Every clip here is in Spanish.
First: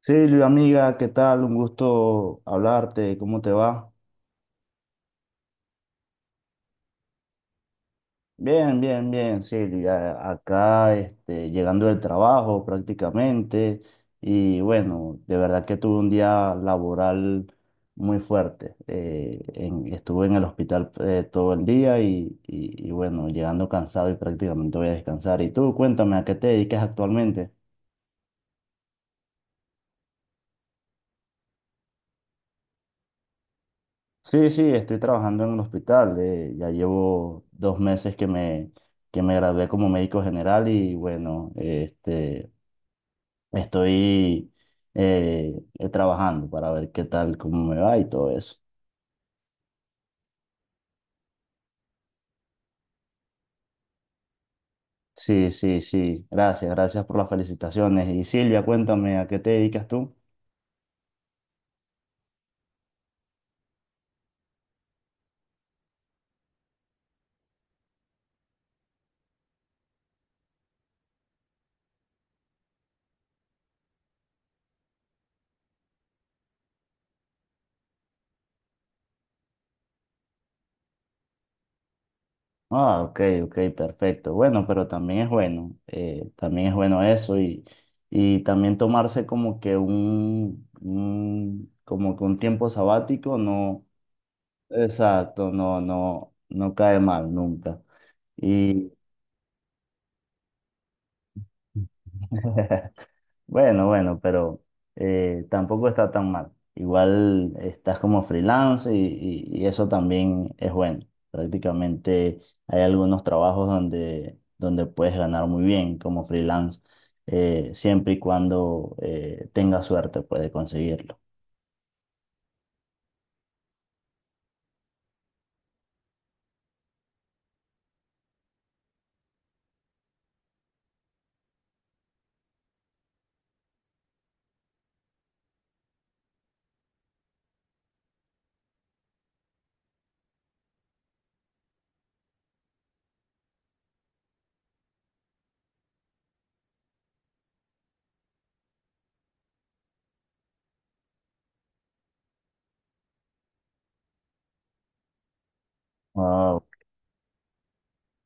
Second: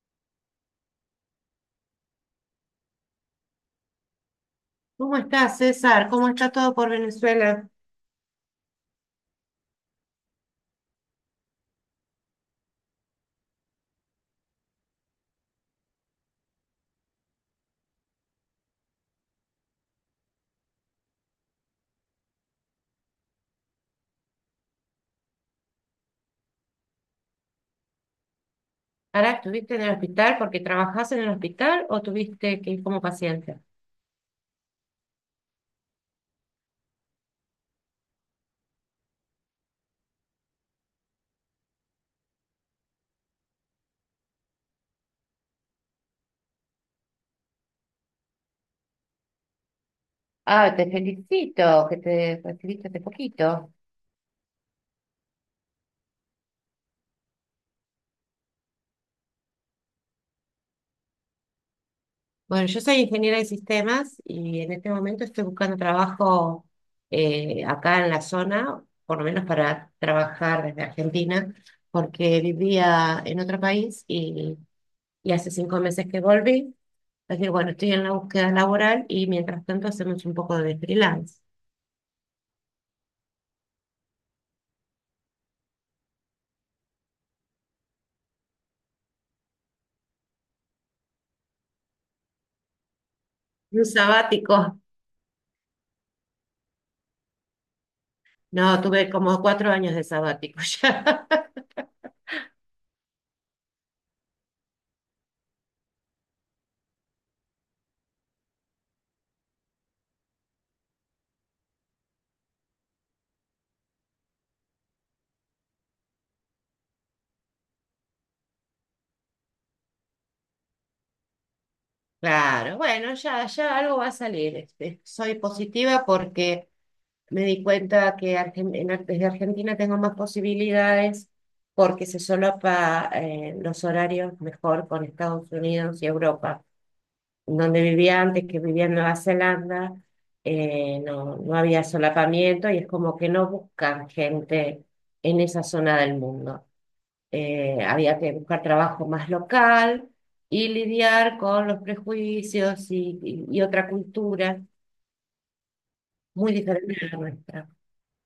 Silvia, amiga, ¿qué tal? Un gusto hablarte, ¿cómo te va? ¿Cómo estás, César? ¿Cómo está todo por Venezuela? Bien, bien, bien, Silvia. Acá, este, llegando del trabajo prácticamente y bueno, de verdad que tuve un día laboral muy fuerte. Estuve en el hospital todo el día y bueno, llegando cansado y prácticamente voy a descansar. Y tú, cuéntame, ¿a qué te dedicas actualmente? ¿Ahora estuviste en el hospital porque trabajás en el hospital o tuviste que ir como paciente? Sí, sí, estoy trabajando en un hospital. Ya llevo 2 meses que me gradué como médico general y bueno, este, estoy trabajando para ver qué tal, cómo me va y todo eso. Ah, te felicito que te recibiste hace poquito. Sí, sí, sí. Gracias, gracias por las felicitaciones. Y Silvia, cuéntame, ¿a qué te dedicas tú? Bueno, yo soy ingeniera de sistemas y en este momento estoy buscando trabajo acá en la zona, por lo menos para trabajar desde Argentina, porque vivía en otro país y hace 5 meses que volví. Así que bueno, estoy en la búsqueda laboral y mientras tanto hacemos un poco de freelance. Ah, ok, ok, perfecto. Bueno, pero también es bueno eso y también tomarse como que un tiempo sabático, Un no, sabático. exacto, no, no, no cae mal nunca. No, Y tuve como 4 años de sabático ya. bueno, bueno, pero tampoco está tan mal. Igual estás como freelance y eso también es bueno. Prácticamente hay algunos trabajos donde puedes ganar muy bien como freelance, siempre y cuando tengas suerte puedes conseguirlo. Claro, bueno, ya, ya algo va a salir. Este, soy positiva porque me di cuenta que desde Argentina tengo más posibilidades porque se solapa los horarios mejor con Estados Unidos y Europa. Donde vivía antes, que vivía en Nueva Zelanda, no, no había solapamiento y es como que no buscan gente en esa zona del mundo. Había que buscar trabajo más local y lidiar con los prejuicios y otra cultura muy Wao. diferente a la nuestra.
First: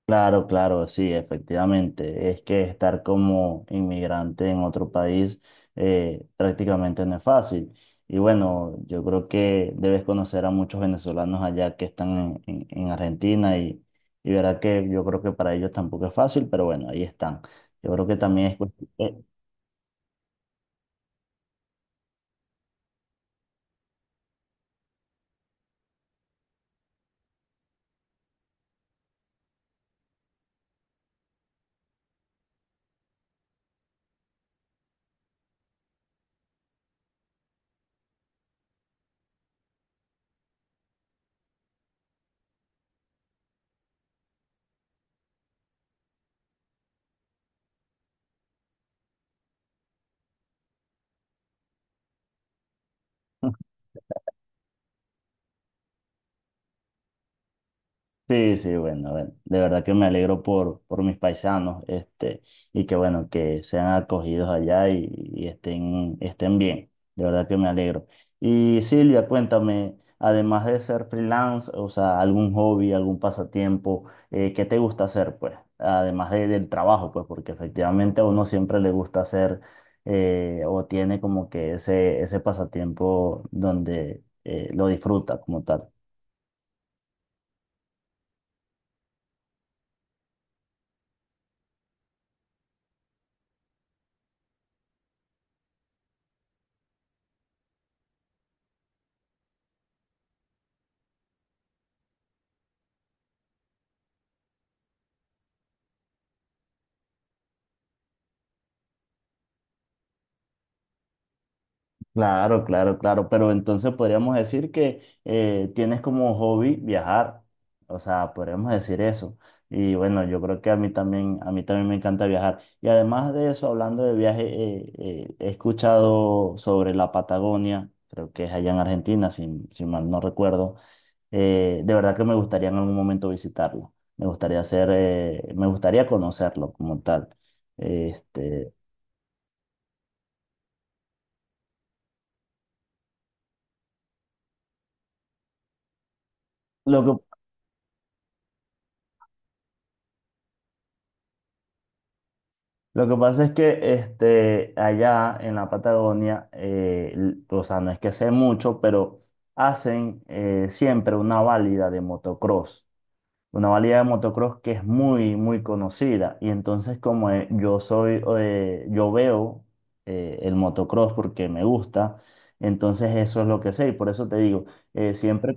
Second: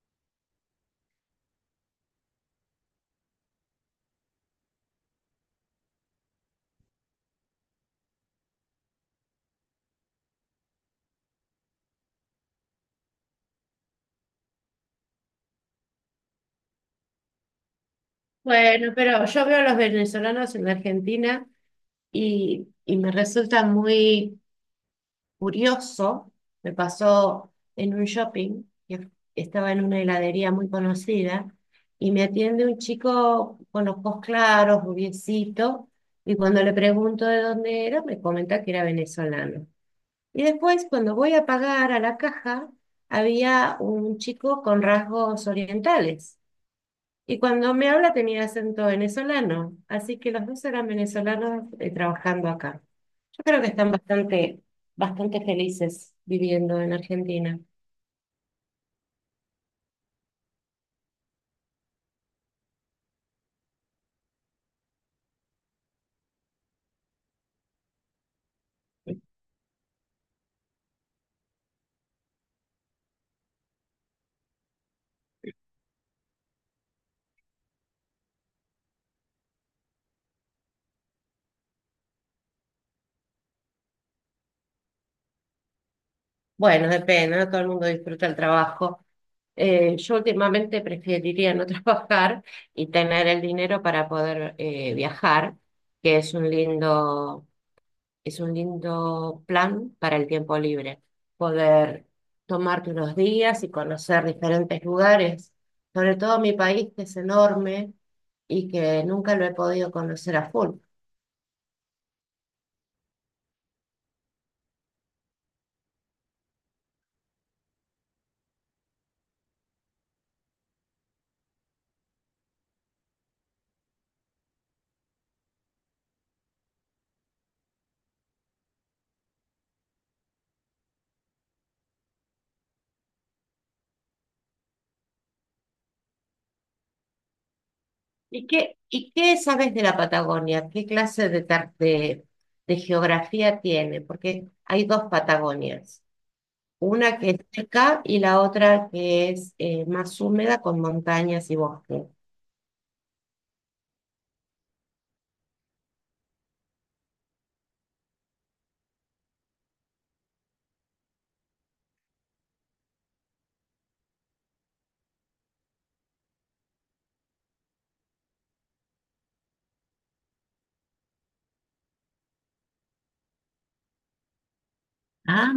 Claro, claro, sí, efectivamente. Es que estar como inmigrante en otro país prácticamente no es fácil. Y bueno, yo creo que debes conocer a muchos venezolanos allá que están en Argentina y verdad que yo creo que para ellos tampoco es fácil, pero bueno, ahí están. Yo creo que también es Bueno, cuestión. pero yo veo a los venezolanos en la Argentina y me resulta muy curioso. Me pasó en un shopping, que estaba en una heladería muy conocida, y me atiende un chico con los ojos claros, rubiecito, y cuando le pregunto de dónde era, me comenta que era venezolano. Y después, cuando voy a pagar a la caja, había un chico con rasgos orientales. Y cuando me habla tenía acento venezolano. Así que los dos eran venezolanos trabajando acá. Yo creo que están bastante felices viviendo en Argentina. Sí, sí, bueno, bueno, de verdad que me alegro por mis paisanos, este, y que bueno, que sean acogidos allá y estén, estén bien, de verdad que me alegro. Y Silvia, cuéntame, además de ser freelance, o sea, algún hobby, algún pasatiempo, ¿qué te gusta hacer, pues? Además del trabajo, pues, porque efectivamente a uno siempre le gusta hacer, o tiene como que ese pasatiempo donde lo disfruta como tal. Bueno, depende, no todo el mundo disfruta el trabajo. Yo últimamente preferiría no trabajar y tener el dinero para poder viajar, que es un lindo Es un lindo plan para el tiempo libre, poder tomarte unos días y conocer diferentes lugares, sobre todo mi país que es enorme y que nunca lo he podido conocer a full. Claro, claro, claro, pero entonces podríamos decir que tienes como hobby viajar, o sea, podríamos decir eso. Y bueno, yo creo que a mí también me encanta viajar. Y además de eso, hablando de viaje, he escuchado sobre la Patagonia, creo que es allá en Argentina, si mal no recuerdo. De verdad que me gustaría en algún momento visitarlo. Me gustaría conocerlo como tal. Este, Y qué sabes de la Patagonia? ¿Qué clase de, de geografía tiene? Porque hay dos Patagonias, lo una que que es seca y la otra que es más húmeda con montañas y bosque. Lo que pasa es que este, allá en la Patagonia, o sea, no es que sé mucho, pero hacen siempre una válida de motocross. Una válida de motocross que es muy, muy conocida. Y entonces como yo veo el motocross porque me gusta, entonces eso es lo que sé. Y por eso te digo, eh, Ah. siempre,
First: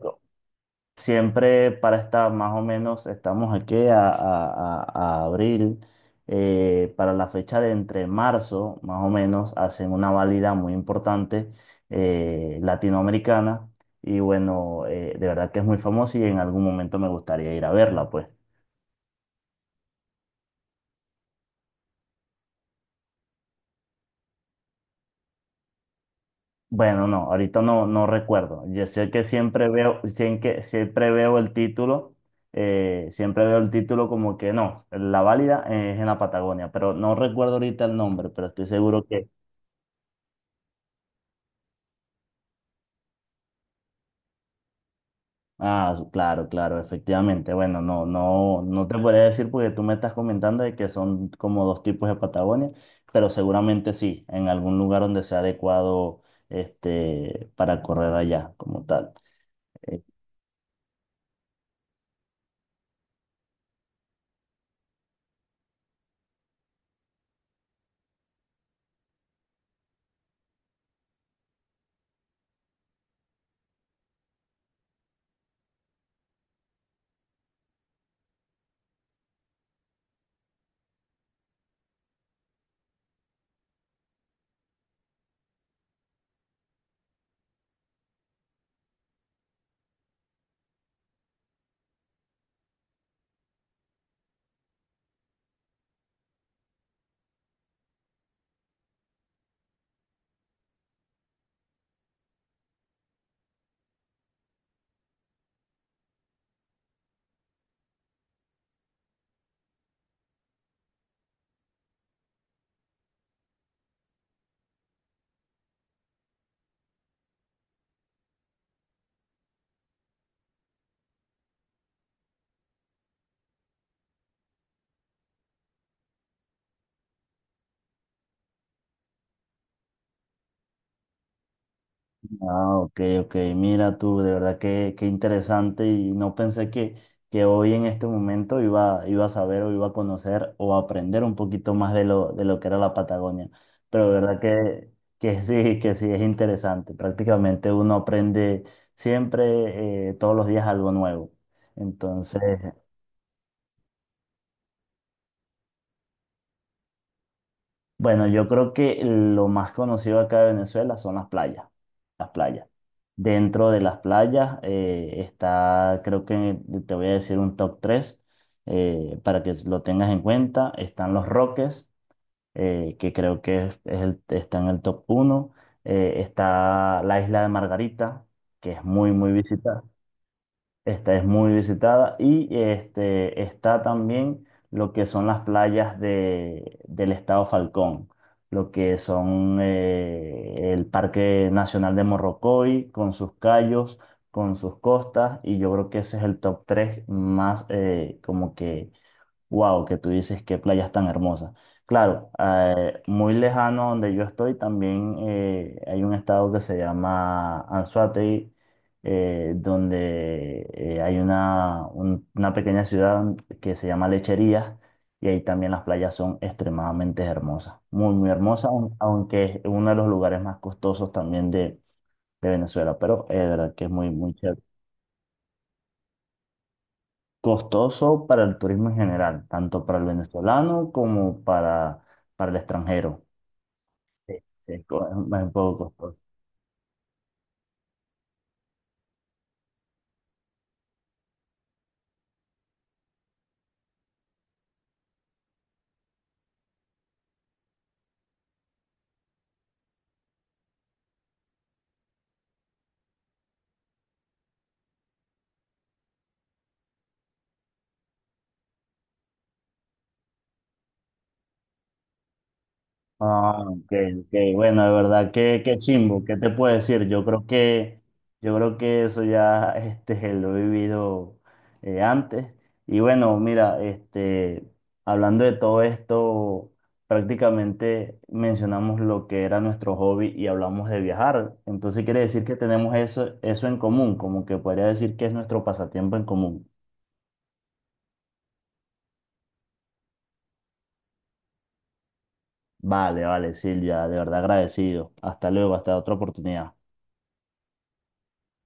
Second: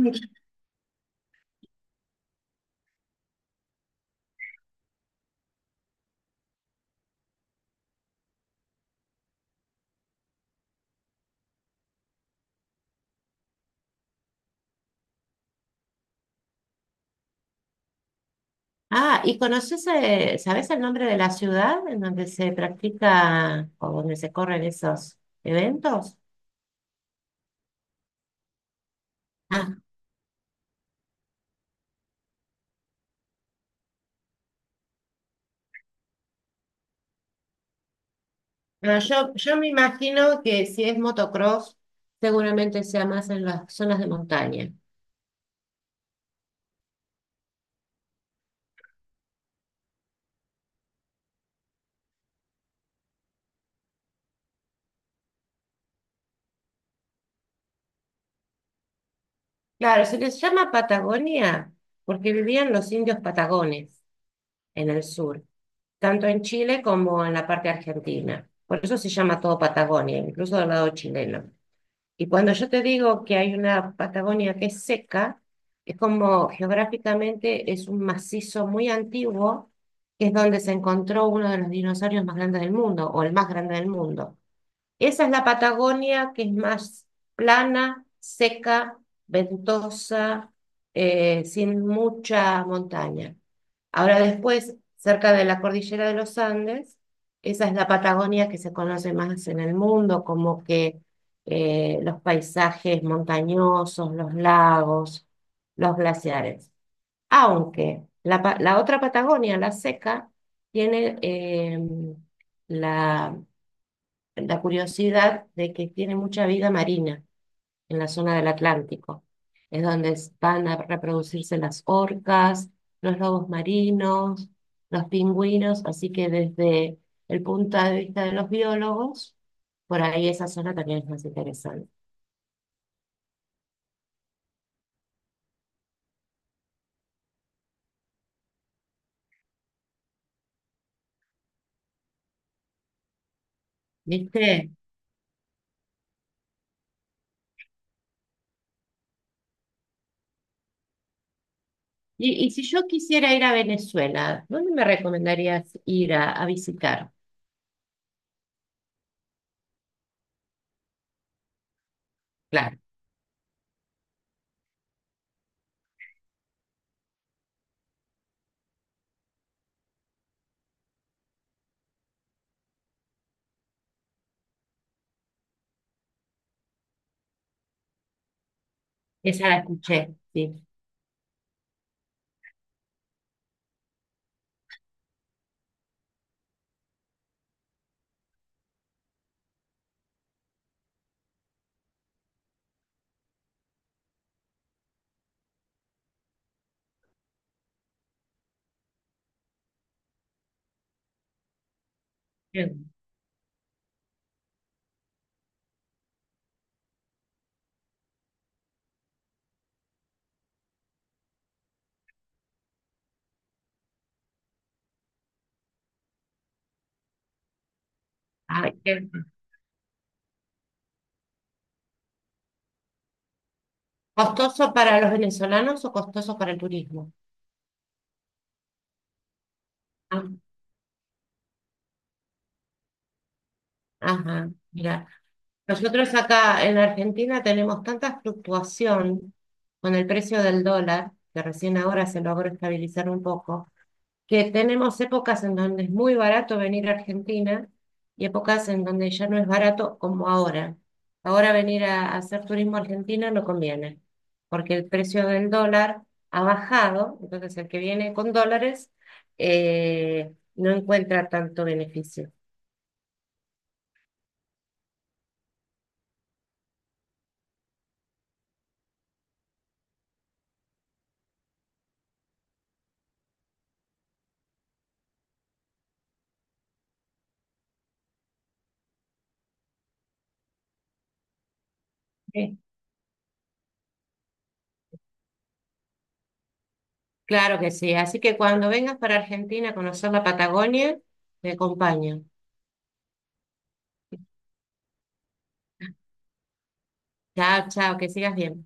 siempre para esta, más o menos, estamos aquí a abril, para la fecha de entre marzo, más o menos, hacen una válida muy importante latinoamericana y bueno, de verdad que es muy famosa y en algún momento me gustaría ir a verla, pues. Ah, ¿y conoces, sabes el nombre de la ciudad en donde se practica o donde se corren esos eventos? Bueno, no, ahorita no, no recuerdo. Yo sé que Ah, siempre veo el título, siempre veo el título como que no, la válida es en la Patagonia, pero no recuerdo ahorita el nombre, pero estoy ah, seguro que yo me imagino que si es motocross, seguramente sea más en las zonas de montaña. claro, claro, efectivamente. Bueno, no, no, no te podría decir porque tú me estás comentando de que son como dos tipos de Patagonia, pero seguramente sí, en algún lugar donde sea adecuado, este, para correr allá como tal. Claro, se les llama Patagonia porque vivían los indios patagones en el sur, tanto en Chile como en la parte argentina. Por eso se llama todo Patagonia, incluso del lado chileno. Y cuando yo te digo que hay una Patagonia que es seca, es como geográficamente es un macizo muy antiguo, que es donde se encontró uno de los dinosaurios más grandes del mundo, o el más grande del mundo. Esa es la Patagonia, que es más plana, seca, ventosa, sin mucha montaña. Ahora después, cerca de la cordillera de los Andes, esa es la Patagonia que se conoce más en el mundo, como que los paisajes montañosos, los lagos, los glaciares. Aunque la otra Patagonia, la seca, tiene la la curiosidad de que tiene mucha vida marina en la zona del Atlántico. Es donde van a reproducirse las orcas, los lobos marinos, los pingüinos, así que desde el punto de vista de los biólogos, por ahí esa zona también es más interesante. Ah, ok, ok. Mira tú, de verdad que interesante y no pensé que hoy en este momento iba a saber o iba a conocer o a aprender un poquito más de lo que era la Patagonia. Pero de verdad ¿Viste? que, sí, que sí es interesante. Prácticamente uno aprende siempre, todos los días algo nuevo. Entonces, Y si yo quisiera ir a Venezuela, ¿dónde me recomendarías ir a visitar? bueno, yo creo que lo más conocido acá de Venezuela son las playas, las playas. Claro, Dentro de las playas está, creo que te voy a decir un top 3 para que lo tengas en cuenta. Están Los Roques, que creo que está en el top 1. Está la isla de Margarita, que es muy, muy esa la visitada. escuché, sí. Esta es muy visitada y este, está también lo que son las playas del estado Falcón, lo que son el Parque Nacional de Morrocoy, con sus cayos, con sus costas, y yo creo que ese es el top 3 más como que wow, que tú dices qué playas tan hermosas. Claro, Bien. Muy lejano donde yo estoy también hay un estado que se llama Anzoátegui, donde hay una pequeña ciudad que se llama Lecherías y ahí también las playas son extremadamente hermosas, muy, muy hermosas, Ay, qué- aunque es uno de los lugares más costosos también de Venezuela, pero es verdad que es muy, muy chévere. ¿Costoso para los venezolanos o costoso para el turismo? Costoso para el turismo en general, tanto para el Ah. venezolano como para el extranjero. Sí, Ajá, sí, mira, es un poco nosotros costoso. acá en Argentina tenemos tanta fluctuación con el precio del dólar, que recién ahora se logró estabilizar un poco, que tenemos épocas en donde es muy barato venir a Argentina y épocas en donde ya no es barato como ahora. Ahora venir a hacer turismo a Argentina no conviene, porque el precio del dólar ha bajado, entonces el que viene con dólares no encuentra tanto beneficio. Ah, ok, ok. Bueno, de verdad, qué, chimbo, ¿qué te puedo decir? Yo creo que eso ya este, lo he vivido antes. Y bueno, mira, este, hablando de todo esto, prácticamente mencionamos lo que era nuestro hobby y hablamos de viajar. Entonces quiere decir que tenemos eso en común, como que podría decir que es nuestro pasatiempo en común. Claro que sí. Así que cuando vengas para Argentina a conocer la Patagonia, te acompaño. Vale, vale, Silvia, de verdad agradecido. Hasta luego, hasta otra oportunidad. Chao, chao, que sigas bien.